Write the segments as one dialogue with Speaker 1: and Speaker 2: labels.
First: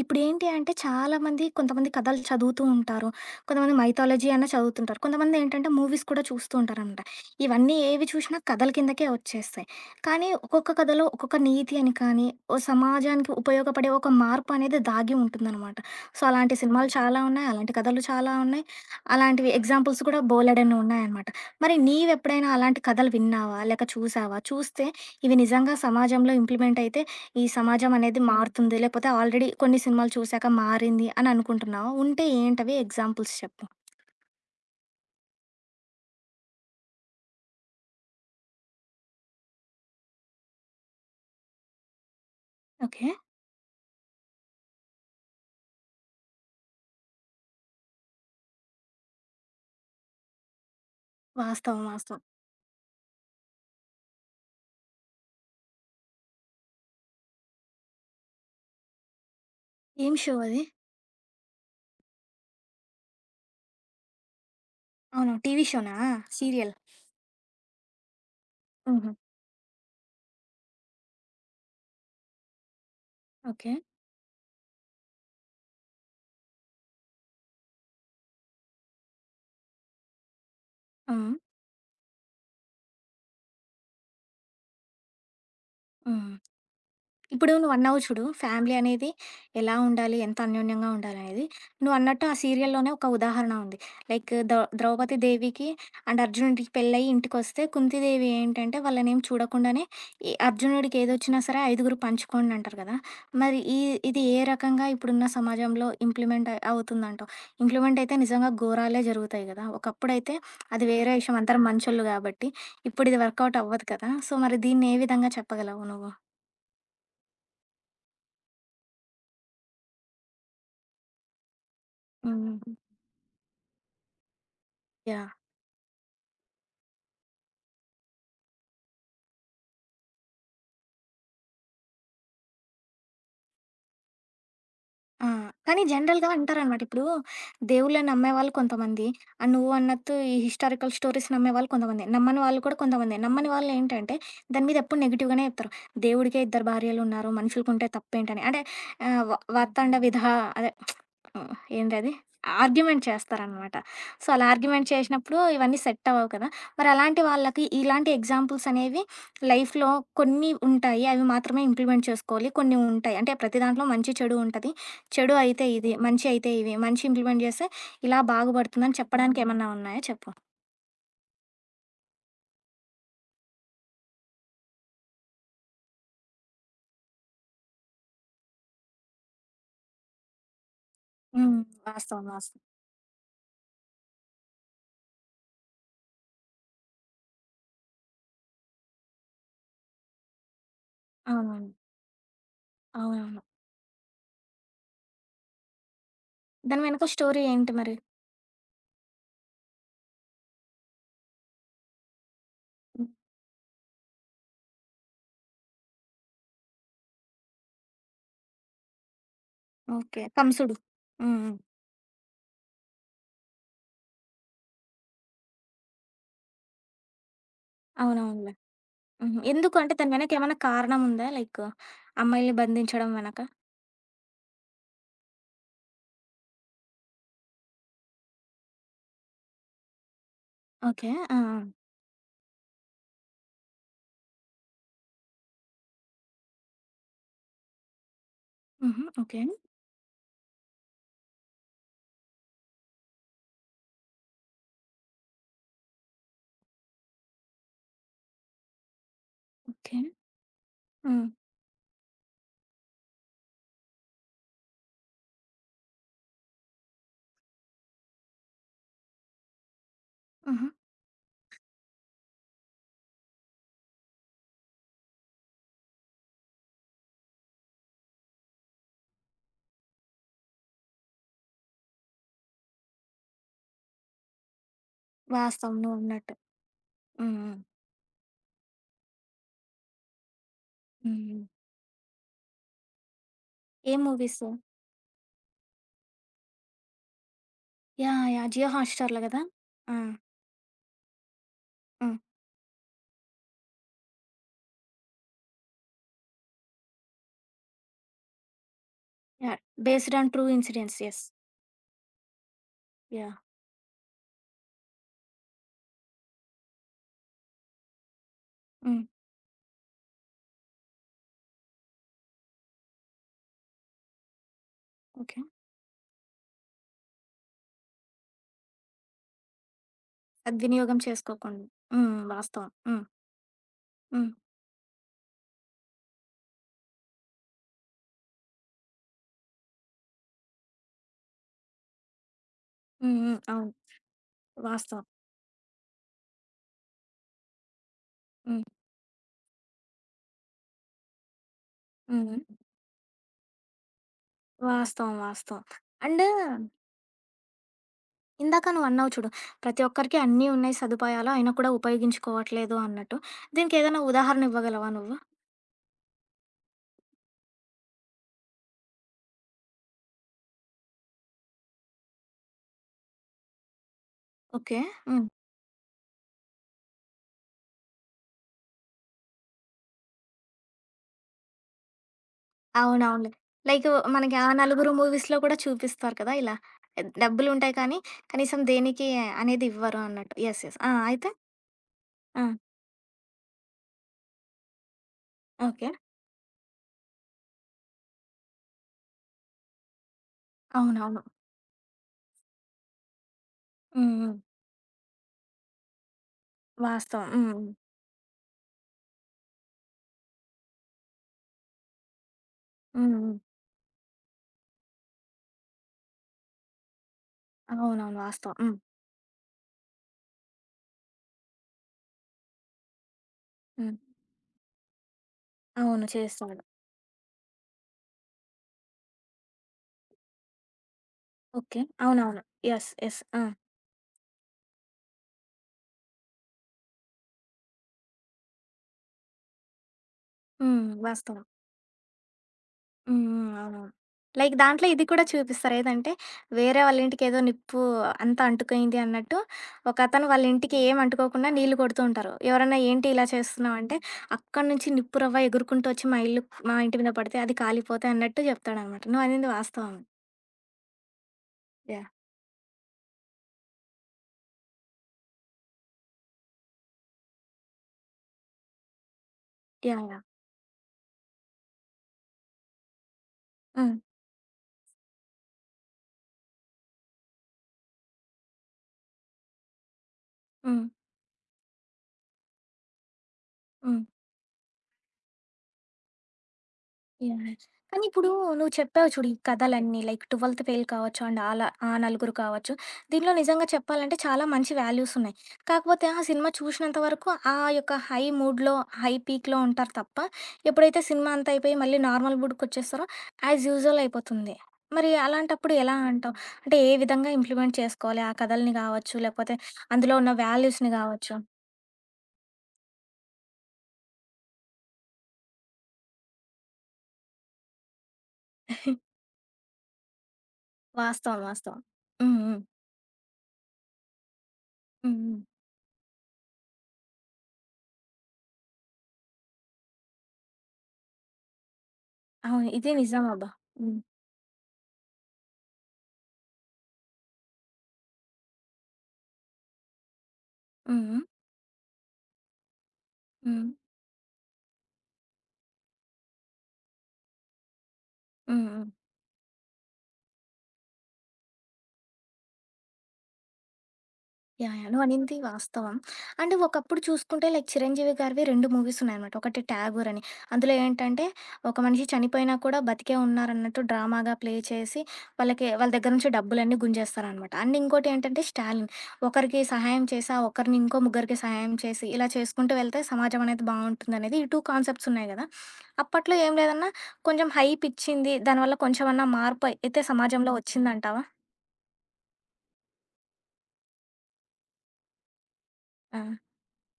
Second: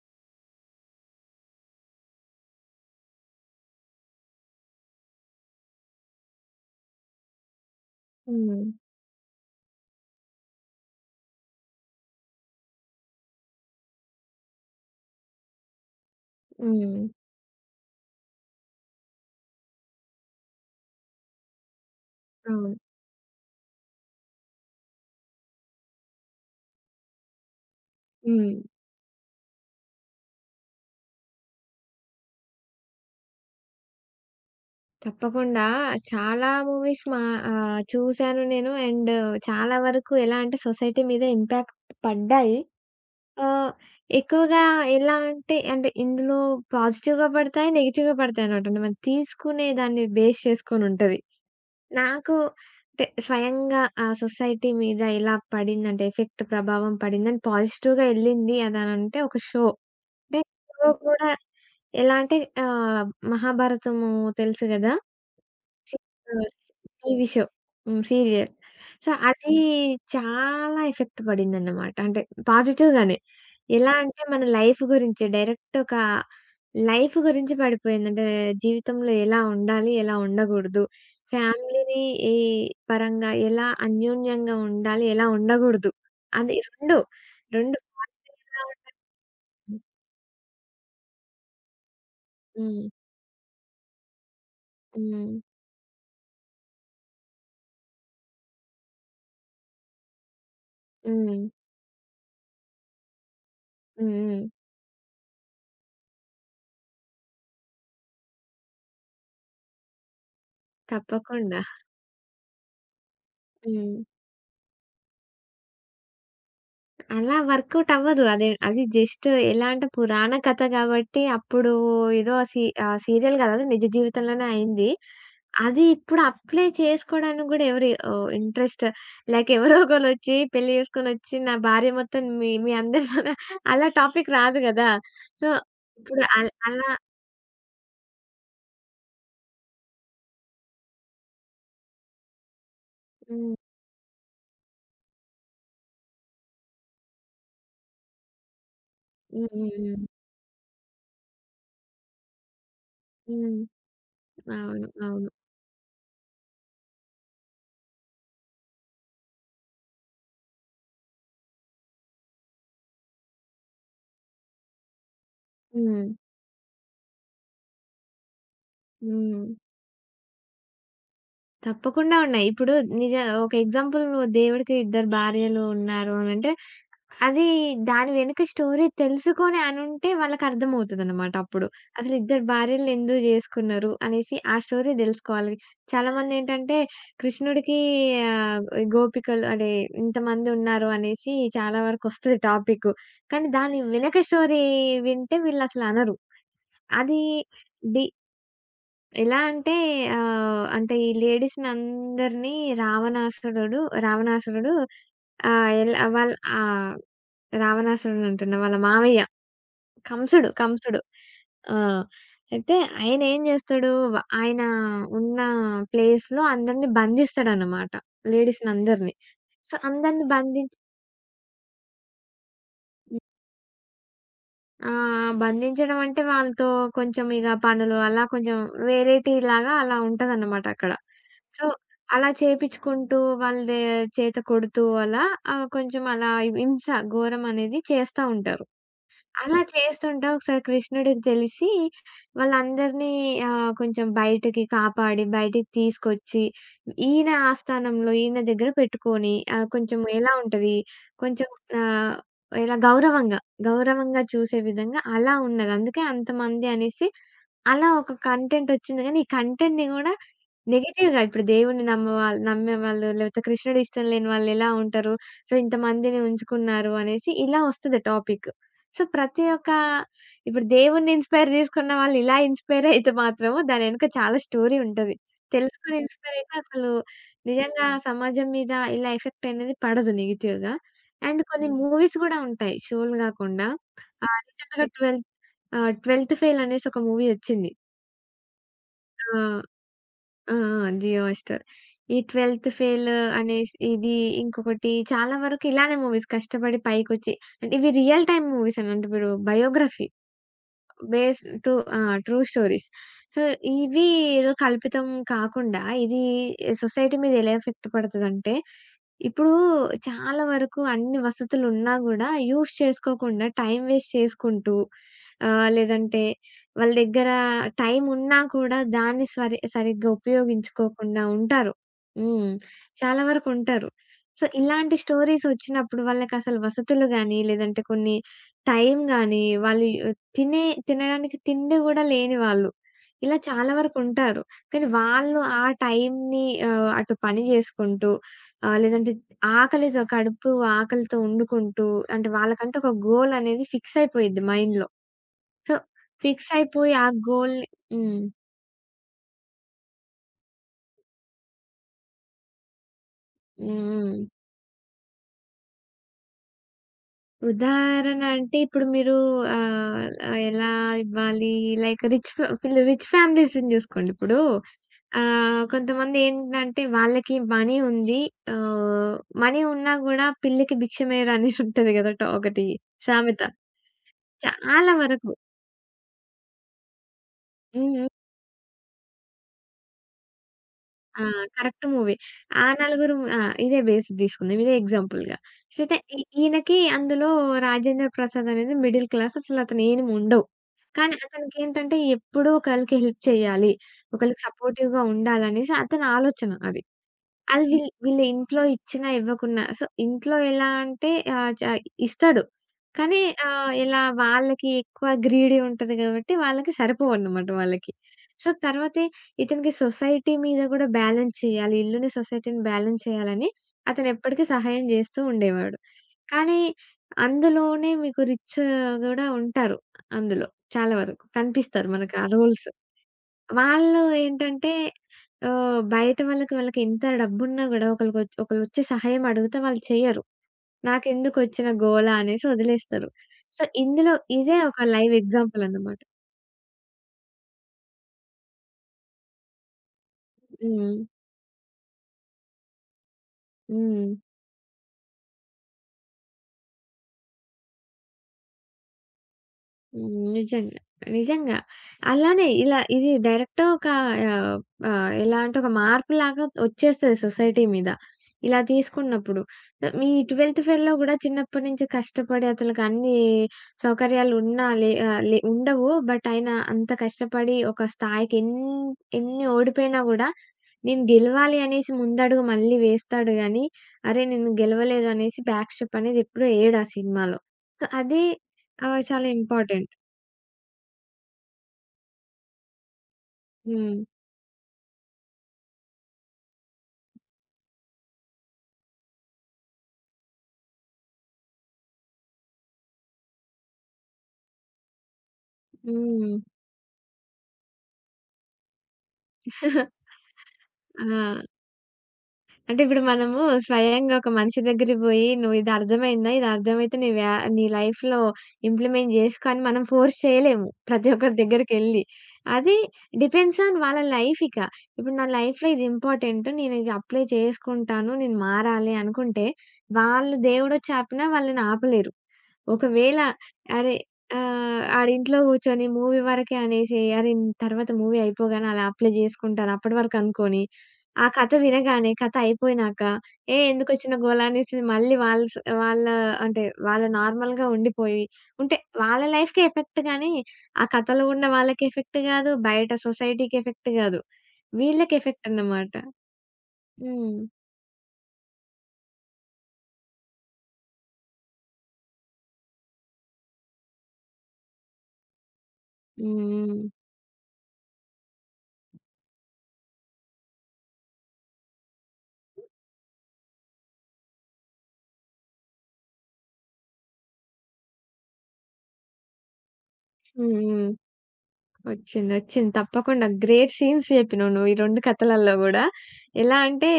Speaker 1: ఇప్పుడేంటి అంటే చాలామంది కొంతమంది కథలు చదువుతూ ఉంటారు. కొంతమంది మైథాలజీ అన్నా చదువుతుంటారు. కొంతమందేంటంటే మూవీస్ కూడా చూస్తూ ఉంటారనమాట. ఇవన్నీ ఏవి చూషినా
Speaker 2: హ్మ్.
Speaker 1: కథల కిందకే వచ్చేస్తాయి. కానీ ఒక్కొక్క కథలో ఒక్కొక్క నీతి అని కానీ, ఓ సమాజానికి ఉపయోగపడే ఒక మార్పు అనేది దాగి ఉంటుందనమాట. సో, అలాంటి సినిమాలు
Speaker 2: హ్మ్.
Speaker 1: చాలా ఉన్నాయి. అలాంటి కథలు చాలా ఉన్నాయి. అలాంటివి ఎగ్జాంపుల్స్ కూడా బోలెడన్ని ఉన్నాయనమాట. మరి నీవెప్పుడైనా
Speaker 2: అవును.
Speaker 1: అలాంటి కథలు విన్నావా? లేక చూసావా? చూస్తే ఇవి నిజంగా సమాజంలో ఇంప్లిమెంట్ అయితే ఈ సమాజం అనేది
Speaker 2: హ్మ్.
Speaker 1: మారుతుంది, లేకపోతే ఆల్రెడీ కొన్ని సినిమాలు చూసాక మారింది అని అనుకుంటున్నావా? ఉంటే ఏంటవి ఎగ్జాంపుల్స్ చెప్పు.
Speaker 2: తప్పకుండా చాలా మూవీస్ చూసాను నేను. అండ్ చాలా వరకు ఎలా అంటే సొసైటీ మీద ఇంపాక్ట్ పడ్డాయి.
Speaker 1: ఓకే.
Speaker 2: ఆహ్, ఎక్కువగా ఎలా అంటే, ఇందులో పాజిటివ్‌గా పడతాయి, నెగెటివ్‌గా పడతాయనమాట. మనం తీసుకునే దాన్ని బేస్ చేసుకొని ఉంటది.
Speaker 1: వాస్తవం. వాస్తవం.
Speaker 2: నాకు అంటే స్వయంగా ఆ సొసైటీ మీద ఎలా పడిందంటే ఎఫెక్ట్ ప్రభావం పడిందని పాజిటివ్‌గా ఎళ్ళింది అదనంటే ఒక షో.
Speaker 1: ఏం షో
Speaker 2: అంటే
Speaker 1: అది?
Speaker 2: ఇందులో కూడా ఎలా అంటే ఆహ్, 'మహాభారతము' తెలుసు గదా!
Speaker 1: అవును. టీవీ షోనా?
Speaker 2: సి ఆహ్,
Speaker 1: సీరియల్.
Speaker 2: TV show. హ్మ్. సీరియల్.
Speaker 1: హుహు.
Speaker 2: సో, అది చాలా ఎఫెక్ట్ పడిందన్నమాట. అంటే పాజిటివ్‌గానే.
Speaker 1: ఓకే.
Speaker 2: ఎలా అంటే మన లైఫ్ గురించి డైరెక్ట్ ఒక లైఫ్ గురించి పడిపోయింది. అంటే జీవితంలో ఎలా ఉండాలి? ఎలా ఉండగూడదు?
Speaker 1: హ్మ్.
Speaker 2: ఫ్యామిలీని ఈ పరంగా ఎలా అన్యోన్యంగా ఉండాలి? ఎలా ఉండగూడదు?
Speaker 1: హ్మ్.
Speaker 2: అది 2,
Speaker 1: ఇప్పుడు
Speaker 2: 2
Speaker 1: నువ్వన్నావు చూడు,
Speaker 2: పాజిటివ్‌గా
Speaker 1: ఫ్యామిలీ
Speaker 2: ఉండాలి.
Speaker 1: అనేది ఎలా ఉండాలి, ఎంత అన్యోన్యంగా ఉండాలనేది. నువ్వన్నట్టు ఆ
Speaker 2: హ్మ్.
Speaker 1: సీరియల్‌లోనే ఒక ఉదాహరణ ఉంది. లైక్ ద్రౌపది
Speaker 2: హ్మ్.
Speaker 1: దేవికి అండ్ అర్జునుడికి పెళ్ళయి ఇంటికొస్తే కుంతీదేవి ఏంటంటే వాళ్ళనేమి చూడకుండానే ఈ అర్జునుడికి
Speaker 2: హ్మ్.
Speaker 1: ఏదొచ్చినా
Speaker 2: హ్మ్.
Speaker 1: సరే ఐదుగురు పంచుకోండి అంటారు కదా! మరి ఇది ఏ
Speaker 2: హ్మ్.
Speaker 1: రకంగా ఇప్పుడున్న సమాజంలో ఇంప్లిమెంట్ అవుతుందంటావు? ఇంప్లిమెంట్ అయితే నిజంగా ఘోరాలే జరుగుతాయి కదా! ఒకప్పుడైతే అది వేరే విషయం
Speaker 2: తప్పకుండా.
Speaker 1: అందరం మంచోళ్ళు కాబట్టి. ఇప్పుడు ఇది వర్కౌట్ అవ్వదు
Speaker 2: హ్మ్.
Speaker 1: కదా! సో, మరి దీన్ని ఏ విధంగా చెప్పగలవు నువ్వు?
Speaker 2: అలా వర్కౌట్ అవ్వదు. అదే అది జస్ట్ ఎలా అంటే పురాణ కథ కాబట్టి అప్పుడు
Speaker 1: హ్మ్.
Speaker 2: సీరియల్ కాదు అది నిజ జీవితంలోనే అయింది.
Speaker 1: యాహ్!
Speaker 2: అది ఇప్పుడు అప్లై చేసుకోవడానికి గూడా ఎవరు ఇంట్రెస్ట్ లైక్ ఎవరో ఒకళ్ళొచ్చి పెళ్లి చేసుకొనొచ్చి నా భార్య మొత్తం మీ మీ అందరితోనే అలా టాపిక్ రాదు గదా!
Speaker 1: ఆ!
Speaker 2: సో,
Speaker 1: కానీ
Speaker 2: ఇప్పుడు
Speaker 1: జనరల్‌గా అంటారనమాట.
Speaker 2: అలా
Speaker 1: ఇప్పుడు దేవుళ్ళని నమ్మేవాళ్ళు కొంతమంది. అండ్ నువ్వు అన్నట్టు ఈ హిస్టారికల్ స్టోరీస్ నమ్మేవాళ్ళు కొంతమంది. నమ్మని వాళ్ళు కూడా కొంతమంది. నమ్మని
Speaker 2: హ్మ్.
Speaker 1: వాళ్ళు ఏంటంటే దాని మీద ఎప్పుడు నెగెటివ్‌గానే చెప్తారు. దేవుడికే ఇద్దరు భార్యలున్నారు. మనుషులకుంటే తప్పేంటని. అంటే ఆహ్, వ
Speaker 2: హ్మ్.
Speaker 1: వర్తండ విధ
Speaker 2: హ్మ్.
Speaker 1: అదే హ్మ్. ఏంటది? ఆర్గ్యుమెంట్
Speaker 2: హ్మ్.
Speaker 1: చేస్తారనమాట. సో, అలా
Speaker 2: హ్మ్.
Speaker 1: ఆర్గ్యుమెంట్
Speaker 2: అవును. అవును.
Speaker 1: చేసినప్పుడు ఇవన్నీ సెట్ అవ్వవు కదా! మరి అలాంటి వాళ్ళకి ఇలాంటి ఎగ్జాంపుల్స్ అనేవి లైఫ్‌లో కొన్ని ఉంటాయి. అవి మాత్రమే ఇంప్లిమెంట్ చేసుకోవాలి. కొన్ని ఉంటాయి. అంటే ప్రతి దాంట్లో మంచి, చెడు ఉంటది. చెడు అయితే ఇది,
Speaker 2: హ్మ్.
Speaker 1: మంచి అయితే ఇవి. మంచి ఇంప్లిమెంట్ చేస్తే ఇలా బాగుపడుతుందని చెప్పడానికి
Speaker 2: హ్మ్.
Speaker 1: ఏమన్నా ఉన్నాయా చెప్పు?
Speaker 2: తప్పకుండా ఉన్నాయి. ఇప్పుడు నిజ ఒక ఎగ్జాంపుల్ నువ్వు దేవుడికి ఇద్దరు భార్యలు ఉన్నారు అనంటే, అది దాని వెనుక స్టోరీ తెలుసుకొని అనుంటే వాళ్ళకర్థమవుతదనమాట
Speaker 1: హ్మ్.
Speaker 2: అప్పుడు. అసలు
Speaker 1: వాస్తవం.
Speaker 2: ఇద్దరు
Speaker 1: వాస్తవం.
Speaker 2: భార్యలను ఎందుకు జేసుకున్నారు అనేసి ఆ స్టోరీ దెలుసుకోవాలి. చాలామందేంటంటే కృష్ణుడికి ఆహ్, గోపికలు అదే ఇంతమందున్నారు అనేసి
Speaker 1: అవునవును.
Speaker 2: చాలా వరకొస్తది టాపిక్కు.
Speaker 1: అవునవును.
Speaker 2: కానీ దాని వెనక స్టోరీ వింటే వీళ్ళసలనరు.
Speaker 1: దాని వెనక
Speaker 2: అది
Speaker 1: స్టోరీ ఏంటి మరి?
Speaker 2: డి ఎలా అంటే అంటే ఈ లేడీస్‌నందరిని
Speaker 1: హ్మ్.
Speaker 2: రావణాసురుడు రావణాసురుడు ఆహ్, ఎల్ వాళ్ళ ఆహ్, రావణాసురుడు అంటున్నా. వాళ్ళ మావయ్య
Speaker 1: ఓకే.
Speaker 2: కంసుడు,
Speaker 1: కంసుడు.
Speaker 2: కంసుడు.
Speaker 1: హ్మ్. హ్మ్.
Speaker 2: ఆ! అయితే ఆయనేం జేస్తాడు, వ ఆయన ఉన్న ప్లేస్‌లో అందరిని బంధిస్తాడనమాట.
Speaker 1: అవునవునులే.
Speaker 2: లేడీస్‌నందరిని.
Speaker 1: హుహు.
Speaker 2: సో,
Speaker 1: ఎందుకు? అంటే దాని
Speaker 2: అందరిని
Speaker 1: వెనక ఏమైనా
Speaker 2: బంధించి
Speaker 1: కారణం ఉందా? లైక్ అమ్మాయిల్ని బంధించడం వెనక?
Speaker 2: ఆ! బంధించడం అంటే వాళ్ళతో కొంచెం ఇగ పనులు అలా కొంచెం వేరైటీలాగా అలా ఉంటదన్నమాట అక్కడ.
Speaker 1: ఓకే. ఆ! ఆ!
Speaker 2: సో, అలా చేపిచ్చుకుంటూ వాళ్ళ దే చేత కొడుతూ అలా కొంచెం అలా హింస, ఘోరం అనేది చేస్తా ఉంటారు.
Speaker 1: హుహు. ఓకే.
Speaker 2: అలా చేస్తుంటా ఒకసారి కృష్ణుడికి తెలిసి వాళ్ళందరినీ కొంచెం బయటకి కాపాడి, బయటికి తీసుకొచ్చి, ఈయన ఆస్థానంలో ఈయన దగ్గర పెట్టుకొని
Speaker 1: ఓకే.
Speaker 2: కొంచెం ఎలా ఉంటది
Speaker 1: హ్మ్.
Speaker 2: కొంచెం ఆహ్, ఇలా గౌరవంగా చూసే విధంగా అలా ఉన్నది. అందుకే అంతమంది అనేసి అలా ఒక కంటెంట్ వచ్చింది. కానీ ఈ కంటెంట్‌ని గూడా
Speaker 1: హుహు.
Speaker 2: నెగెటివ్‌గా ఇప్పుడు దేవుడిని నమ్మేవాళ్ళు లేకపోతే కృష్ణుడు ఇష్టం లేని వాళ్ళు ఎలా ఉంటారు? సో ఇంతమందిని ఉంచుకున్నారు అనేసి ఇలా వస్తది టాపిక్. సో, ప్రతి ఒక్క ఇప్పుడు దేవుడిని ఇన్‌స్పైర్ జేసుకున్న వాళ్ళు ఇలా ఇన్‌స్పైర్ అయితే మాత్రం దాని వెనక చాలా స్టోరీ ఉంటది.
Speaker 1: వాస్తవం
Speaker 2: తెలుసుకొని
Speaker 1: నువ్వన్నట్టు.
Speaker 2: ఇన్‌స్పైర్ అయితే అసలు
Speaker 1: హ్మ్. హ్మ్.
Speaker 2: నిజంగా సమాజం మీద ఇలా ఎఫెక్ట్ అనేది పడదు నెగెటివ్‌గా.
Speaker 1: హ్మ్.
Speaker 2: అండ్ కొన్ని మూవీస్ గూడా ఉంటాయి షోలు గాకుండా.
Speaker 1: ఏ మూవీస్?
Speaker 2: రీసెంట్‌గా 'ట్వెల్త్ ఫెయిల్' అనేసి ఒక మూవీ వచ్చింది.
Speaker 1: యాహ్! యాహ్! జియో హాట్‌స్టార్‌లో గదా!
Speaker 2: ఆహ్,
Speaker 1: ఆ!
Speaker 2: ఆ! ఆ! జియో హాట్‌స్టార్. ఈ
Speaker 1: హ్మ్.
Speaker 2: 'ట్వెల్త్ ఫెయిల్' అనేసి ఇది ఇంకొకటి చాలా వరకు ఇలానే మూవీస్ కష్టపడి పైకొచ్చి అంటే ఇవి రియల్ టైమ్ మూవీస్ అన్నట్టు ఇప్పుడు
Speaker 1: yeah!
Speaker 2: Biography.
Speaker 1: Based on true incidents. Yes.
Speaker 2: Base true ఆ! True stories.
Speaker 1: యాహ్!
Speaker 2: సో, ఇవి ఏదో కల్పితం కాకుండా ఇది సొసైటీ మీద ఎలా ఎఫెక్ట్ పడతదంటే,
Speaker 1: హ్మ్.
Speaker 2: ఇప్పుడు చాలా వరకు అన్ని వసతులున్నా గూడా యూజ్ చేసుకోకుండా టైమ్ వేస్ట్ చేసుకుంటూ
Speaker 1: ఓకే.
Speaker 2: లేదంటే వాళ్ళ దగ్గర టైం ఉన్నా కూడా దాన్ని సరిగ్గా
Speaker 1: సద్వినియోగం
Speaker 2: ఉపయోగించుకోకుండా
Speaker 1: చేసుకోకుండా.
Speaker 2: ఉంటారు.
Speaker 1: హ్మ్.
Speaker 2: హ్మ్.
Speaker 1: వాస్తవం. హ్మ్.
Speaker 2: చాలా వరకు ఉంటారు.
Speaker 1: హ్మ్.
Speaker 2: సో, ఇలాంటి స్టోరీస్ ఒచ్చినప్పుడు వాళ్ళకసలు వసతులు గాని, లేదంటే కొన్ని టైం గాని, వాళ్ళు తినడానికి తిండి గూడా లేని వాళ్ళు.
Speaker 1: హ్మ్. హ్మ్.
Speaker 2: ఇలా
Speaker 1: అవును.
Speaker 2: చాలా వరకుంటారు. కానీ
Speaker 1: వాస్తవం.
Speaker 2: వాళ్ళు ఆ టైంని అటు పని జేసుకుంటూ
Speaker 1: హ్మ్.
Speaker 2: లేదంటే ఆకలితో కడుపు ఆకలితో వండుకుంటూ అంటే
Speaker 1: హ్మ్.
Speaker 2: వాళ్ళకంటే ఒక గోల్ అనేది ఫిక్స్ అయిపోయిద్ది మైండ్‌లో.
Speaker 1: వాస్తవం. వాస్తవం.
Speaker 2: సో,
Speaker 1: అండ్
Speaker 2: ఫిక్స్ అయిపోయి ఆ గోల్‌ని హ్మ్.
Speaker 1: ఇందాక నువ్వన్నావు చూడు, ప్రతి ఒక్కరికి అన్నీ ఉన్నాయి సదుపాయాలు, అయినా కూడా ఉపయోగించుకోవట్లేదు అన్నట్టు. దీనికి ఏదైనా
Speaker 2: హ్మ్. హ్మ్.
Speaker 1: ఉదాహరణ ఇవ్వగలవా నువ్వు?
Speaker 2: ఉదాహరణ అంటే ఇప్పుడు మీరు ఆహ్, ఆహ్, ఎలా ఇవ్వాలి? లైక్ రిచ్ ఫ ఫిల్ రిచ్ ఫ్యామిలీస్‌ని జూసుకోండి. ఇప్పుడు
Speaker 1: ఓకే. హ్మ్.
Speaker 2: కొంతమంది ఏంటంటే వాళ్ళకి మనీ ఉంది. ఆహ్, మనీ ఉన్నా గూడా పిల్లికి భిక్షమేయరు అనేసి ఉంటది గదా! ఒకటి
Speaker 1: అవునవునులే.
Speaker 2: సామెత.
Speaker 1: లైకు మనకి ఆ నలుగురు
Speaker 2: చాలా వరకు.
Speaker 1: మూవీస్‌లో కూడా చూపిస్తారు కదా! ఇలా డబ్బులుంటాయి కానీ,
Speaker 2: హ్మ్.
Speaker 1: కనీసం దేనికి అనేది ఇవ్వరు అన్నట్టు. యెస్. యెస్. ఆ!
Speaker 2: ఆ!
Speaker 1: అయితే?
Speaker 2: Correct movie.
Speaker 1: ఆ!
Speaker 2: ఆ నలుగురు ఆ! ఇదే బేస్డ్ తీసుకుందాం. ఇదే ఎగ్జాంపుల్‌గా. So,
Speaker 1: okay.
Speaker 2: అయితే ఈయనకి అందులో రాజేంద్ర ప్రసాద్ అనేది మిడిల్ క్లాస్. అసలు అతను ఏమి ఉండవు. కానీ
Speaker 1: అవునవును.
Speaker 2: అతనికేంటంటే ఎప్పుడూ ఒకళ్ళకి హెల్ప్ చేయాలి.
Speaker 1: హ్మ్. హ్మ్.
Speaker 2: ఒకళ్ళకి సపోర్టివ్‌గా ఉండాలనేసి అతని ఆలోచన అది.
Speaker 1: వాస్తవం. హ్మ్.
Speaker 2: అది
Speaker 1: హ్మ్.
Speaker 2: వీళ్ళ ఇంట్లో ఇచ్చినా ఇవ్వకున్నా. సో, ఇంట్లో ఎలా అంటే ఆహ్, చ ఇస్తాడు.
Speaker 1: హ్మ్.
Speaker 2: కానీ
Speaker 1: హ్మ్.
Speaker 2: ఇలా వాళ్ళకి ఎక్కువ గ్రీడీ ఉంటది కాబట్టి వాళ్ళకి సరిపోవన్నమాట వాళ్ళకి.
Speaker 1: అవునవును.
Speaker 2: సో,
Speaker 1: వాస్తవం. హ్మ్.
Speaker 2: తర్వాతే ఇతనికి సొసైటీ మీద గూడా బ్యాలెన్స్ చేయాలి. ఇల్లుని, సొసైటీని బ్యాలెన్స్ చేయాలని
Speaker 1: హ్మ్.
Speaker 2: అతనెప్పటికీ సహాయం జేస్తూ ఉండేవాడు.
Speaker 1: అవును.
Speaker 2: కానీ
Speaker 1: చేస్తాడు.
Speaker 2: అందులోనే మీకు రిచ్ గూడా ఉంటారు అందులో చాలా వరకు.
Speaker 1: ఓకే.
Speaker 2: కనిపిస్తారు మనకు ఆ
Speaker 1: అవునవును.
Speaker 2: రోల్స్.
Speaker 1: యెస్. యెస్. ఆ!
Speaker 2: వాళ్ళు ఏంటంటే బయట వాళ్ళకి వాళ్ళకి ఎంత డబ్బున్నా గూడా ఒకళ్ళొచ్చి సహాయం అడిగితే వాళ్ళు చెయ్యరు.
Speaker 1: హ్మ్. వాస్తవం.
Speaker 2: నాకెందుకొచ్చిన గోల అనేసి వదిలేస్తారు.
Speaker 1: హ్మ్. హ్మ్.
Speaker 2: సో,
Speaker 1: అవునవును.
Speaker 2: ఇందులో
Speaker 1: లైక్
Speaker 2: ఇదే ఒక
Speaker 1: దాంట్లో ఇది
Speaker 2: లైవ్
Speaker 1: కూడా
Speaker 2: ఎగ్జాంపుల్
Speaker 1: చూపిస్తారు.
Speaker 2: అన్నమాట.
Speaker 1: ఏదంటే వేరే వాళ్ళ ఇంటికి ఏదో నిప్పు అంతా అంటుకయింది అన్నట్టు ఒకతను వాళ్ళ ఇంటికి
Speaker 2: హ్మ్.
Speaker 1: ఏం అంటుకోకుండా నీళ్లు కొడుతూ ఉంటారు. ఎవరైనా ఏంటి ఇలా చేస్తున్నావు అంటే
Speaker 2: హ్మ్.
Speaker 1: అక్కడి నుంచి నిప్పు రవ్వ ఎగురుకుంటూ వచ్చి మా ఇంటి మీద పడితే అది కాలిపోతే అన్నట్టు చెప్తాడనమాట. నువ్వనింది వాస్తవమే.
Speaker 2: హ్మ్. నిజంగా. నిజంగా.
Speaker 1: యాహ్!
Speaker 2: అలానే ఇలా ఇది డైరెక్ట్ ఒక ఆహ్, ఆహ్, ఎలా అంటే ఒక మార్పులాగా వచ్చేస్తది సొసైటీ మీద. ఇలా తీసుకున్నప్పుడు.
Speaker 1: యాహ్!
Speaker 2: మీ
Speaker 1: యాహ్!
Speaker 2: 12థ్ ఫెయిల్‌లో గూడా చిన్నప్పటి నుంచి కష్టపడి అసలుకి అన్ని
Speaker 1: హ్మ్.
Speaker 2: సౌకర్యాలు ఉన్నా లే ఆహ్, లే ఉండవు. బట్ అయినా అంత కష్టపడి ఒక స్థాయికి ఎన్ని ఓడిపోయినా గూడా
Speaker 1: హ్మ్.
Speaker 2: నేను గెలవాలి అనేసి ముందడుగు మళ్ళీ వేస్తాడు గానీ,
Speaker 1: హ్మ్.
Speaker 2: అరే! నేను గెలవలేదు అనేసి బ్యాక్ స్టెప్ అనేది ఎప్పుడు ఎయడు ఆ సినిమాలో.
Speaker 1: యాహ్!
Speaker 2: సో,
Speaker 1: కానీ
Speaker 2: అది
Speaker 1: ఇప్పుడు నువ్వు చెప్పావు చూడు,
Speaker 2: చాలా
Speaker 1: ఈ
Speaker 2: ఇంపార్టెంట్.
Speaker 1: కథలన్నీ లైక్ 12థ్ ఫెయిల్ కావచ్చు అండ్ ఆల ఆ నలుగురు కావచ్చు. దీనిలో నిజంగా
Speaker 2: హ్మ్.
Speaker 1: చెప్పాలంటే చాలా మంచి వాల్యూస్ ఉన్నాయి. కాకపోతే ఆ సినిమా చూసినంత వరకు ఆ యొక్క హై మూడ్‌లో, హై పీక్‌లో ఉంటారు తప్ప, ఎప్పుడైతే సినిమా అంతా అయిపోయి మళ్ళీ నార్మల్ మూడ్‌కొచ్చేస్తారో యాజ్ యూజువల్ అయిపోతుంది. మరి అలాంటప్పుడు ఎలా అంటావు?
Speaker 2: హ్మ్.
Speaker 1: అంటే ఏ విధంగా ఇంప్లిమెంట్ చేసుకోవాలి? ఆ కథలని గావచ్చు, లేకపోతే అందులో ఉన్న వాల్యూస్‌ని గావచ్చు.
Speaker 2: ఆ! అంటే ఇప్పుడు మనము స్వయంగా ఒక మనిషి దగ్గరికి బోయి, "నువ్వు ఇది అర్థమైందా? ఇది అర్థమైతే నీ లైఫ్‌లో ఇంప్లిమెంట్ జేసుకో" అని మనం ఫోర్స్ చేయలేము. ప్రతి ఒక్కరి
Speaker 1: వాస్తవం. వాస్తవం.
Speaker 2: దగ్గరికెళ్ళి.
Speaker 1: హ్మ్. హ్మ్.
Speaker 2: అది డిపెండ్స్ ఆన్ వాళ్ళ లైఫ్ ఇక. ఇప్పుడు
Speaker 1: హ్మ్.
Speaker 2: నా
Speaker 1: హ్మ్.
Speaker 2: లైఫ్‌లో ఇది ఇంపార్టెంట్. నేను ఇది అప్లై చేసుకుంటాను. నేను మారాలి అనుకుంటే, వాళ్ళు దేవుడొచ్చి ఆపినా వాళ్ళని ఆపలేరు.
Speaker 1: అవును. ఇది
Speaker 2: ఒకవేళ
Speaker 1: నిజం అబ్బా!
Speaker 2: అరే
Speaker 1: హ్మ్.
Speaker 2: ఆడింట్లో కూర్చొని మూవీ వరకే అనేసి, అరే! ఇన్ తర్వాత మూవీ అయిపోగానే అలా అప్లై జేసుకుంటాను అప్పటి వరకు అనుకోని,
Speaker 1: హ్మ్. హ్మ్.
Speaker 2: ఆ కథ వినగానే కథ అయిపోయినాక,
Speaker 1: హ్మ్.
Speaker 2: ఎందుకొచ్చిన గోల అనేసి మళ్ళీ వాళ్ళ అంటే వాళ్ళు నార్మల్‌గా ఉండిపోయి,
Speaker 1: హ్మ్.
Speaker 2: ఉంటే
Speaker 1: హ్మ్.
Speaker 2: వాళ్ళ లైఫ్‌కే ఎఫెక్ట్ గానీ, ఆ కథలో ఉన్న వాళ్ళకి ఎఫెక్ట్ గాదు, బయట సొసైటీకి ఎఫెక్ట్ గాదు.
Speaker 1: యాహ్! యాహ్!
Speaker 2: వీళ్ళకి
Speaker 1: నువ్వనింది
Speaker 2: ఎఫెక్ట్
Speaker 1: వాస్తవం.
Speaker 2: అన్నమాట.
Speaker 1: అంటే ఒకప్పుడు
Speaker 2: హ్మ్.
Speaker 1: చూసుకుంటే లైక్ 'చిరంజీవి' గారివి 2 మూవీస్ ఉన్నాయనమాట. ఒకటి 'ఠాగూర్' అని. అందులో ఏంటంటే ఒక మనిషి చనిపోయినా కూడా బతికే ఉన్నారన్నట్టు డ్రామాగా ప్లే చేసి వాళ్ళకి వాళ్ళ దగ్గర నుంచి
Speaker 2: హ్మ్.
Speaker 1: డబ్బులన్నీ
Speaker 2: హ్మ్.
Speaker 1: గుంజేస్తారనమాట. అండ్ ఇంకోటి ఏంటంటే 'స్టాలిన్' ఒకరికి సహాయం చేసి, ఆ ఒకరిని ఇంకో ముగ్గురికి సహాయం చేసి ఇలా చేసుకుంటూ వెళ్తే సమాజం అనేది బావుంటుందనేది ఈ 2 కాన్సెప్ట్స్ ఉన్నాయి గదా! అప్పట్లో ఏం లేదన్నా కొంచెం హైప్ ఇచ్చింది. దానివల్ల కొంచెమన్నా మార్పు అయితే సమాజంలో
Speaker 2: హ్మ్. హ్మ్.
Speaker 1: వచ్చిందంటావా?
Speaker 2: ఒచ్చింది. ఒచ్చింది. తప్పకుండా గ్రేట్ సీన్స్ జెప్పినవు నువ్వు ఈ 2 కథలల్లో గూడా.
Speaker 1: ఆ!
Speaker 2: ఎలా అంటే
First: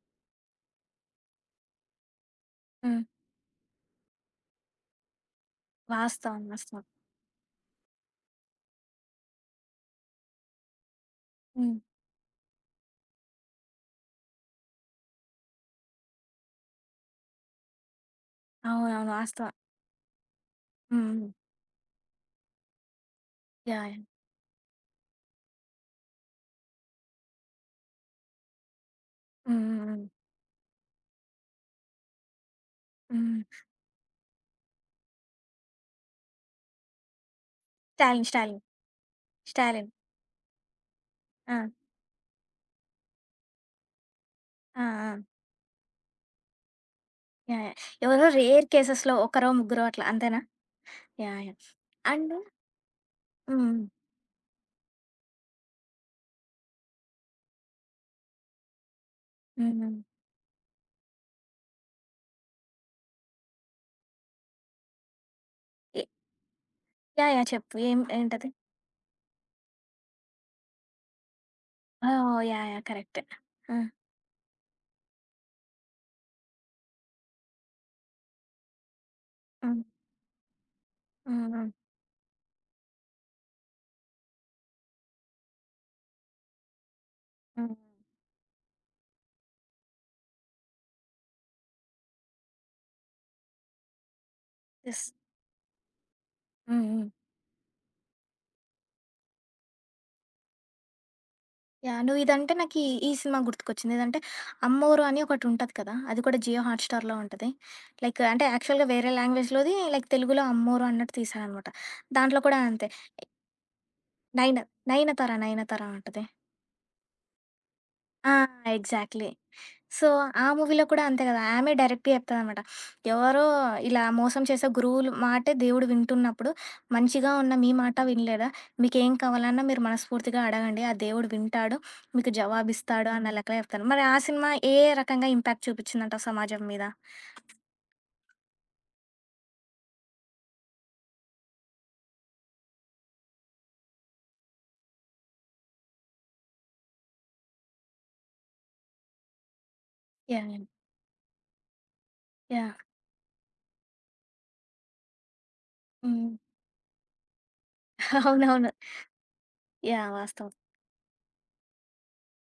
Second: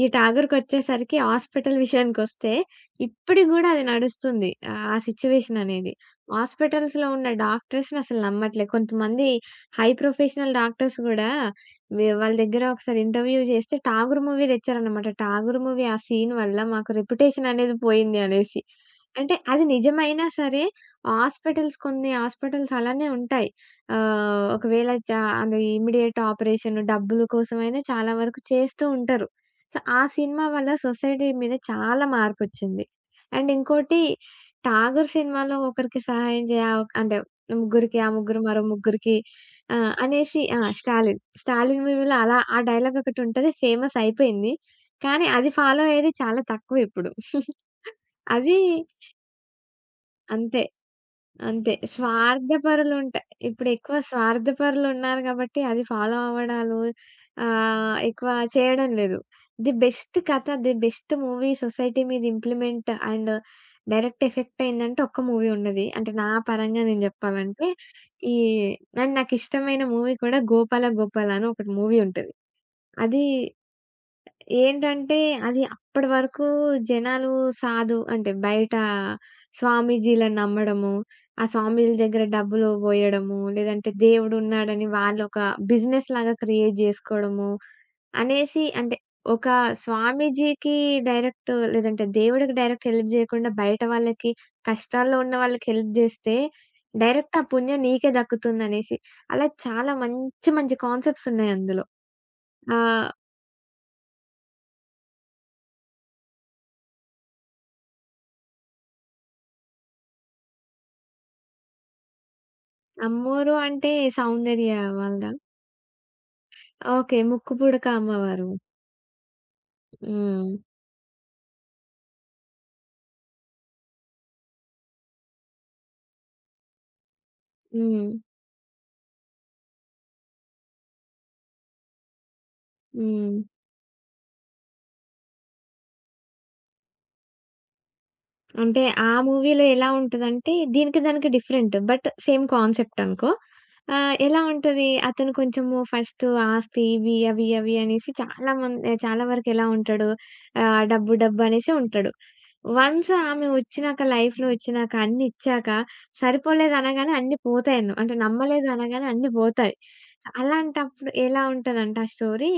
Speaker 2: ఈ 'ఠాగూర్'కొచ్చేసరికి హాస్పిటల్ విషయానికొస్తే
Speaker 1: హ్మ్.
Speaker 2: ఇప్పటికి గూడా అది నడుస్తుంది. ఆ సిట్యుయేషన్ అనేది.
Speaker 1: వాస్తవం. వాస్తవం.
Speaker 2: హాస్పిటల్స్‌లో ఉన్న డాక్టర్స్‌ని అసలు నమ్మట్లే. కొంతమంది హై ప్రొఫెషనల్ డాక్టర్స్ గూడా
Speaker 1: హ్మ్.
Speaker 2: వాళ్ళ దగ్గర ఒకసారి ఇంటర్వ్యూ జేస్తే 'ఠాగూర్' మూవీ దెచ్చారనమాట. 'ఠాగూర్' మూవీ ఆ సీన్ వల్ల మాకు రెప్యుటేషన్ అనేది పోయింది అనేసి.
Speaker 1: అవునవును.
Speaker 2: అంటే
Speaker 1: వాస్తవం.
Speaker 2: అది నిజమైనా సరే
Speaker 1: హ్మ్. హ్మ్.
Speaker 2: హాస్పిటల్స్ హాస్పిటల్స్ అలానే ఉంటాయి.
Speaker 1: యాహ్! యాహ్!
Speaker 2: ఒకవేళ అది ఇమ్మీడియేట్ ఆపరేషన్ డబ్బుల కోసమైనా చాలా వరకు చేస్తూ ఉంటారు.
Speaker 1: హ్మ్.
Speaker 2: సో,
Speaker 1: హ్మ్.
Speaker 2: ఆ
Speaker 1: హ్మ్.
Speaker 2: సినిమా వల్ల సొసైటీ మీద చాలా మార్పొచ్చింది. అండ్
Speaker 1: హ్మ్.
Speaker 2: ఇంకోటి 'ఠాగూర్' సినిమాలో ఒకరికి సహాయం చేయ అంటే ముగ్గురికి, ఆ
Speaker 1: స్టాలిన్.
Speaker 2: ముగ్గురు
Speaker 1: స్టాలిన్.
Speaker 2: మరో ముగ్గురికి
Speaker 1: స్టాలిన్.
Speaker 2: అనేసి ఆ! 'స్టాలిన్'.
Speaker 1: ఆ!
Speaker 2: 'స్టాలిన్' మూవీలో అలా ఆ డైలాగ్ ఒకటుంటది ఫేమస్ అయిపోయింది.
Speaker 1: ఆ! ఆ!
Speaker 2: కానీ అది ఫాలో అయ్యేది చాలా తక్కువ ఇప్పుడు.
Speaker 1: యాహ్! యాహ్! ఎవరో
Speaker 2: అది
Speaker 1: రేర్ కేసెస్‌లో ఒకరో, ముగ్గురో అట్లా అంతేనా?
Speaker 2: అంతే.
Speaker 1: యాహ్! యాహ్!
Speaker 2: అంతే.
Speaker 1: అండ్ హ్మ్.
Speaker 2: ఇప్పుడెక్కువ స్వార్థపరులున్నారు గాబట్టి అది ఫాలో అవ్వడాలు ఎక్కువ చేయడం లేదు.
Speaker 1: హ్మ్.
Speaker 2: ది
Speaker 1: హ్మ్.
Speaker 2: బెస్ట్ కథ, ది బెస్ట్ మూవీ సొసైటీ మీద ఇంప్లిమెంట్ అండ్ డైరెక్ట్ ఎఫెక్ట్ అయిందంటే ఒక్క మూవీ ఉన్నది.
Speaker 1: ఎ
Speaker 2: అంటే నా పరంగా నేను
Speaker 1: యాహ్! యాహ్!
Speaker 2: జెప్పాలంటే
Speaker 1: చెప్పు. ఏం
Speaker 2: ఈ
Speaker 1: ఏంటది?
Speaker 2: అండ్ నాకిష్టమైన మూవీ కూడా 'గోపాల గోపాల' అని ఒకటి మూవీ ఉంటది.
Speaker 1: ఓహ్! యాహ్! యాహ్! కరెక్టే.
Speaker 2: అది
Speaker 1: ఆ!
Speaker 2: ఏంటంటే, అది అప్పటి వరకు జనాలు సాధు అంటే బయట
Speaker 1: హ్మ్.
Speaker 2: స్వామీజీలను నమ్మడము,
Speaker 1: హ్మ్.
Speaker 2: ఆ
Speaker 1: హ్మ్.
Speaker 2: స్వామీజీల దగ్గర డబ్బులు పోయడము, లేదంటే దేవుడున్నాడని వాళ్ళొక బిజినెస్‌లాగా క్రియేట్ జేసుకోవడము,
Speaker 1: హ్మ్.
Speaker 2: అనేసి అంటే ఒక స్వామీజీకి డైరెక్ట్ లేదంటే దేవుడికి డైరెక్ట్ హెల్ప్ జేయకుండా బయట వాళ్ళకి,
Speaker 1: యెస్.
Speaker 2: కష్టాల్లో ఉన్న వాళ్ళకి హెల్ప్ జేస్తే,
Speaker 1: హ్మ్. హ్మ్.
Speaker 2: డైరెక్ట్ ఆ పుణ్యం నీకే దక్కుతుందనేసి. అలా చాలా మంచి మంచి కాన్సెప్ట్స్ ఉన్నాయి అందులో.
Speaker 1: యాహ్! నువ్వు ఇదంటే
Speaker 2: ఆ!
Speaker 1: నాకీ ఈ ఈ సినిమా గుర్తుకొచ్చింది. ఏదంటే 'అమ్మోరు' అని ఒకటుంటది కదా! అది కూడా జియో హాట్‌స్టార్‌లో ఉంటది. లైక్ అంటే యాక్చువల్‌గా వేరే లాంగ్వేజ్‌లోది లైక్ తెలుగులో 'అమ్మోరు' అన్నట్టు తీశారనమాట. దాంట్లో కూడా అంతే.
Speaker 2: అమ్మోరు అంటే
Speaker 1: నయన
Speaker 2: సౌందర్య
Speaker 1: 'నయనతార,
Speaker 2: వాళ్ళదా?
Speaker 1: నయనతార' ఉంటది.
Speaker 2: ఓకే. 'ముక్కుపుడక
Speaker 1: ఆ!
Speaker 2: అమ్మవారు.'
Speaker 1: ఎగ్జాక్ట్‌లీ. సో, ఆ
Speaker 2: హ్మ్.
Speaker 1: మూవీలో కూడా అంతే కదా! ఆమె డైరెక్ట్‌గా చెప్తదనమాట. ఎవరో ఇలా మోసం చేసే గురువులు మాటే దేవుడు వింటున్నప్పుడు, మంచిగా ఉన్న మీ మాట
Speaker 2: హ్మ్.
Speaker 1: వినలేదా? మీకేం కావాలన్నా మీరు మనస్ఫూర్తిగా అడగండి. ఆ దేవుడు వింటాడు. మీకు జవాబిస్తాడు అన్న
Speaker 2: హ్మ్.
Speaker 1: లెక్కలో చెప్తారు. మరి ఆ సినిమా ఏ రకంగా ఇంపాక్ట్ చూపిచ్చిందంటావు సమాజం మీద?
Speaker 2: అంటే ఆ మూవీలో ఎలా ఉంటదంటే దీనికి దానికి డిఫరెంట్. బట్ సేమ్ కాన్సెప్ట్ అనుకో. ఎలా ఉంటది? అతను కొంచెము ఫస్ట్ ఆస్తి ఇవి అవి అవి అనేసి చాలా మంది చాలా వరకు ఎలా ఉంటాడు?
Speaker 1: యాహ్! యాహ్!
Speaker 2: డబ్బు డబ్బు అనేసి ఉంటాడు.
Speaker 1: యాహ్!
Speaker 2: వన్స్ ఆమె లైఫ్‌లో ఒచ్చినాక అన్ని ఇచ్చాక,
Speaker 1: హ్మ్.
Speaker 2: సరిపోలేదనగానే అన్నీ పోతాయను. అంటే
Speaker 1: అవునవును.
Speaker 2: నమ్మలేదనగానే అన్నీ బోతాయి.
Speaker 1: యాహ్! వాస్తవం.
Speaker 2: అలాంటప్పుడు ఎలా ఉంటదంటే ఆ స్టోరీ,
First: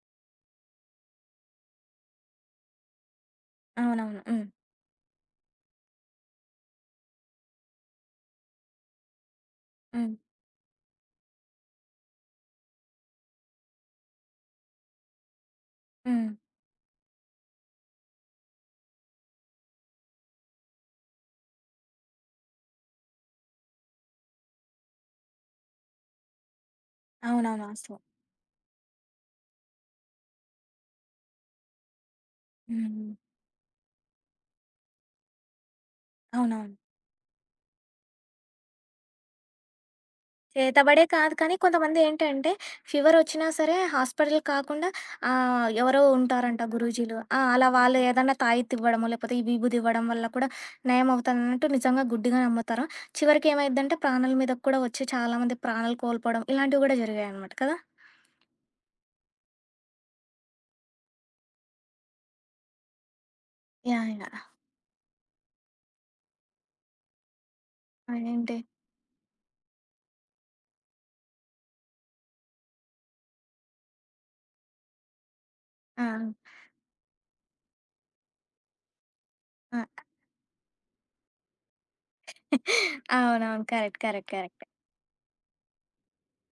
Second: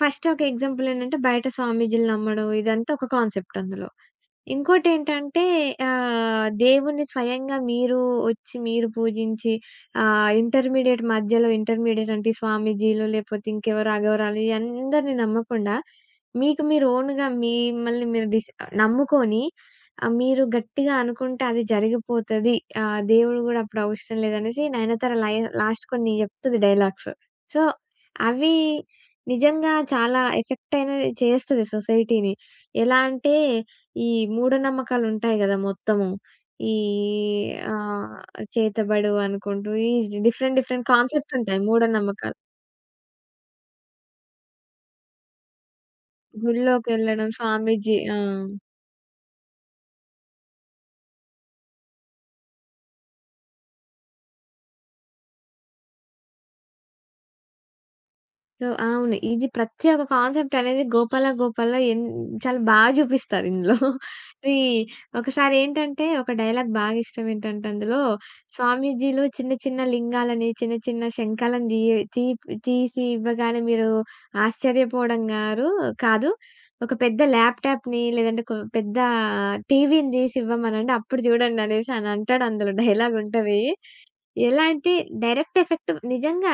Speaker 2: ఫస్ట్ ఒక ఎగ్జాంపుల్ ఏంటంటే బయట స్వామీజీలు నమ్మడం ఇదంతా ఒక కాన్సెప్ట్ అందులో.
Speaker 1: అవునవును. హ్మ్.
Speaker 2: ఇంకోటేంటంటే దేవుణ్ణి స్వయంగా ఒచ్చి మీరు పూజించి
Speaker 1: హ్మ్.
Speaker 2: ఆహ్, ఇంటర్మీడియేట్ మధ్యలో ఇంటర్మీడియేట్ అంటే ఈ స్వామీజీలు లేపోతే ఇంకెవరో అఘోరాలు ఈ అందరిని నమ్మకుండా,
Speaker 1: హ్మ్.
Speaker 2: మీకు మీరు ఓన్‌గా మిమ్మల్ని మీరు నమ్ముకొని మీరు గట్టిగా అనుకుంటే అది జరిగిపోతది. దేవుడు గూడా అప్పుడు అవసరం లేదనేసి 'నయనతార' లాస్ట్ కొన్ని జెప్తది డైలాగ్స్. సో,
Speaker 1: అవునవును. వాస్తవం.
Speaker 2: అవి నిజంగా చాలా ఎఫెక్ట్ అనేది చేస్తది సొసైటీని.
Speaker 1: హ్మ్.
Speaker 2: ఎలా
Speaker 1: హ్మ్.
Speaker 2: అంటే ఈ మూఢనమ్మకాలుంటాయి గదా! మొత్తము. ఈ
Speaker 1: అవునవును.
Speaker 2: ఆహ్, చేతబడు అనుకుంటూ ఈ డిఫరెంట్ డిఫరెంట్
Speaker 1: చేతబడే కాదు
Speaker 2: కాన్సెప్ట్స్
Speaker 1: కానీ
Speaker 2: ఉంటాయి
Speaker 1: కొంతమంది
Speaker 2: మూఢనమ్మకాలు.
Speaker 1: ఏంటంటే ఫీవరొచ్చినా సరే హాస్పిటల్ కాకుండా ఎవరో ఉంటారంట గురూజీలు.
Speaker 2: గుడిలోకెళ్ళడం
Speaker 1: ఆ! అలా
Speaker 2: స్వామీజీ
Speaker 1: వాళ్ళు
Speaker 2: ఆ!
Speaker 1: ఏదన్నా తాయెత్తివ్వడమో, లేపోతే ఈ విభూదివ్వడం వల్ల కూడా నయమవుతాదన్నట్టు నిజంగా గుడ్డిగా నమ్ముతారు. చివరికి ఏమైద్దంటే ప్రాణాల మీదకి కూడా వచ్చి చాలామంది ప్రాణాలు కోల్పోవడం ఇలాంటివి గూడా జరిగాయనమాట కదా!
Speaker 2: సో అవును. ఇది ప్రతి ఒక్క కాన్సెప్ట్ అనేది గోపాల గోపాల చాలా బాగా చూపిస్తారు ఇందులో.
Speaker 1: యాహ్! యాహ్!
Speaker 2: ఇది ఒకసారేంటంటే ఒక డైలాగ్ బాగా ఇష్టం ఏంటంటే అందులో
Speaker 1: అదేంటి
Speaker 2: స్వామీజీలు చిన్న చిన్న లింగాలని, చిన్న చిన్న శంఖాలను తీయ తీ తీసి ఇవ్వగానే మీరు ఆశ్చర్యపోవడం గారు
Speaker 1: ఆ!
Speaker 2: కాదు. ఒక పెద్ద ల్యాప్‌టాప్‌ని లేదంటే ఒక పెద్ద
Speaker 1: ఆ!
Speaker 2: టీవీని తీసి ఇవ్వమనండి అప్పుడు చూడండి అనేసి అనంటాడు అందులో డైలాగ్ ఉంటది.
Speaker 1: అవునవును. కరెక్ట్. కరెక్ట్.
Speaker 2: ఎలా
Speaker 1: కరెక్ట్.
Speaker 2: అంటే డైరెక్ట్ ఎఫెక్ట్ నిజంగా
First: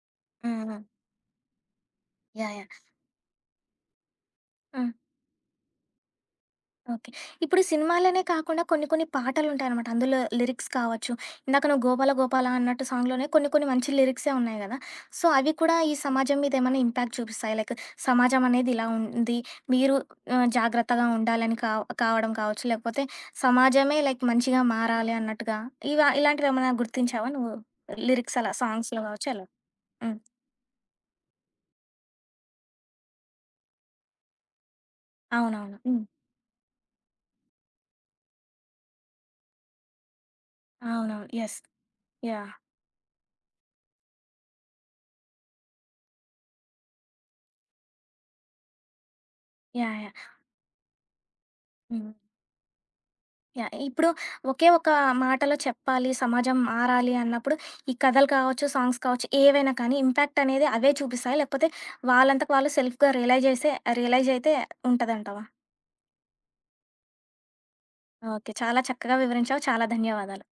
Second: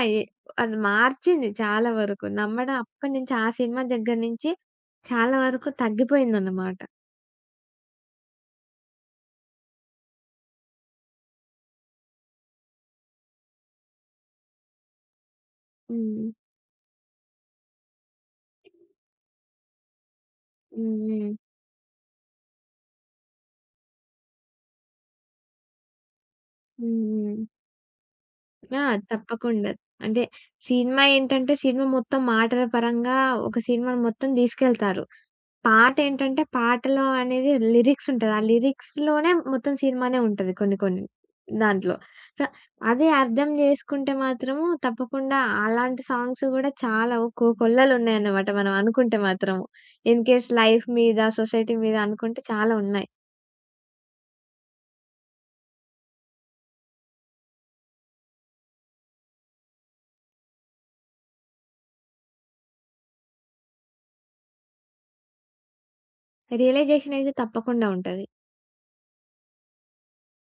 Speaker 1: ఆ!
Speaker 2: అది
Speaker 1: ఆ!
Speaker 2: మార్చింది చాలా వరకు.
Speaker 1: యాహ్! యాహ్!
Speaker 2: నమ్మడం అప్పటి నుంచి ఆ సినిమా దగ్గర నుంచి
Speaker 1: ఆ!
Speaker 2: చాలా వరకు తగ్గిపోయిందన్నమాట.
Speaker 1: ఓకే. ఇప్పుడు సినిమాలనే కాకుండా కొన్ని కొన్ని పాటలుంటాయనమాట. అందులో లిరిక్స్ కావచ్చు. ఇందాక నువ్వు 'గోపాల గోపాల' అన్నట్టు సాంగ్‌లోనే కొన్ని కొన్ని మంచి లిరిక్సే ఉన్నాయి గదా! సో, అవి కూడా ఈ
Speaker 2: హ్మ్.
Speaker 1: సమాజం మీద ఏమైనా ఇంపాక్ట్ చూపిస్తాయి. లైక్ సమాజం అనేది ఇలా ఉంది. మీరు జాగ్రత్తగా
Speaker 2: హ్మ్.
Speaker 1: ఉండాలని కావడం కావచ్చు. లేకపోతే సమాజమే లైక్ మంచిగా మారాలి అన్నట్టుగా ఇలాంటివేమైనా
Speaker 2: హ్మ్.
Speaker 1: గుర్తించావా
Speaker 2: హ్మ్.
Speaker 1: నువ్వు? లిరిక్స్ అలా
Speaker 2: ఆ!
Speaker 1: సాంగ్స్‌లో గావచ్చు అలా.
Speaker 2: తప్పకుండా.
Speaker 1: హ్మ్.
Speaker 2: అంటే సినిమా ఏంటంటే సినిమా మొత్తం మాటల పరంగా ఒక సినిమాని మొత్తం తీసుకెళ్తారు.
Speaker 1: అవునవును.
Speaker 2: పాట
Speaker 1: హ్మ్.
Speaker 2: ఏంటంటే పాటలో అనేది లిరిక్స్ ఉంటది. ఆ లిరిక్స్‌లోనే మొత్తం సినిమానే ఉంటది కొన్ని కొన్ని
Speaker 1: అవునవును. యెస్.
Speaker 2: దాంట్లో. So,
Speaker 1: yeah!
Speaker 2: అదే అర్థం చేసుకుంటే మాత్రము తప్పకుండా అలాంటి సాంగ్స్ గూడా చాలా కొల్లలున్నాయన్నమాట మనం అనుకుంటే మాత్రము.
Speaker 1: యాహ్! యాహ్!
Speaker 2: ఇన్‌కేస్ లైఫ్ మీద, సొసైటీ మీద
Speaker 1: హ్మ్.
Speaker 2: అనుకుంటే చాలా ఉన్నాయి.
Speaker 1: యాహ్! ఇప్పుడు ఒకే ఒక మాటలో చెప్పాలి, సమాజం మారాలి అన్నప్పుడు ఈ కథలు కావచ్చు, సాంగ్స్ కావచ్చు ఏవైనా కానీ ఇంపాక్ట్ అనేది అవే చూపిస్తాయా? లేకపోతే వాళ్ళంతక వాళ్ళు సెల్ఫ్‌గా రియలైజ్ అయితే ఉంటదంటావా?
Speaker 2: రియలైజేషన్ అయితే తప్పకుండా ఉంటది.
Speaker 1: ఓకే. చాలా చక్కగా వివరించావు. చాలా ధన్యవాదాలు.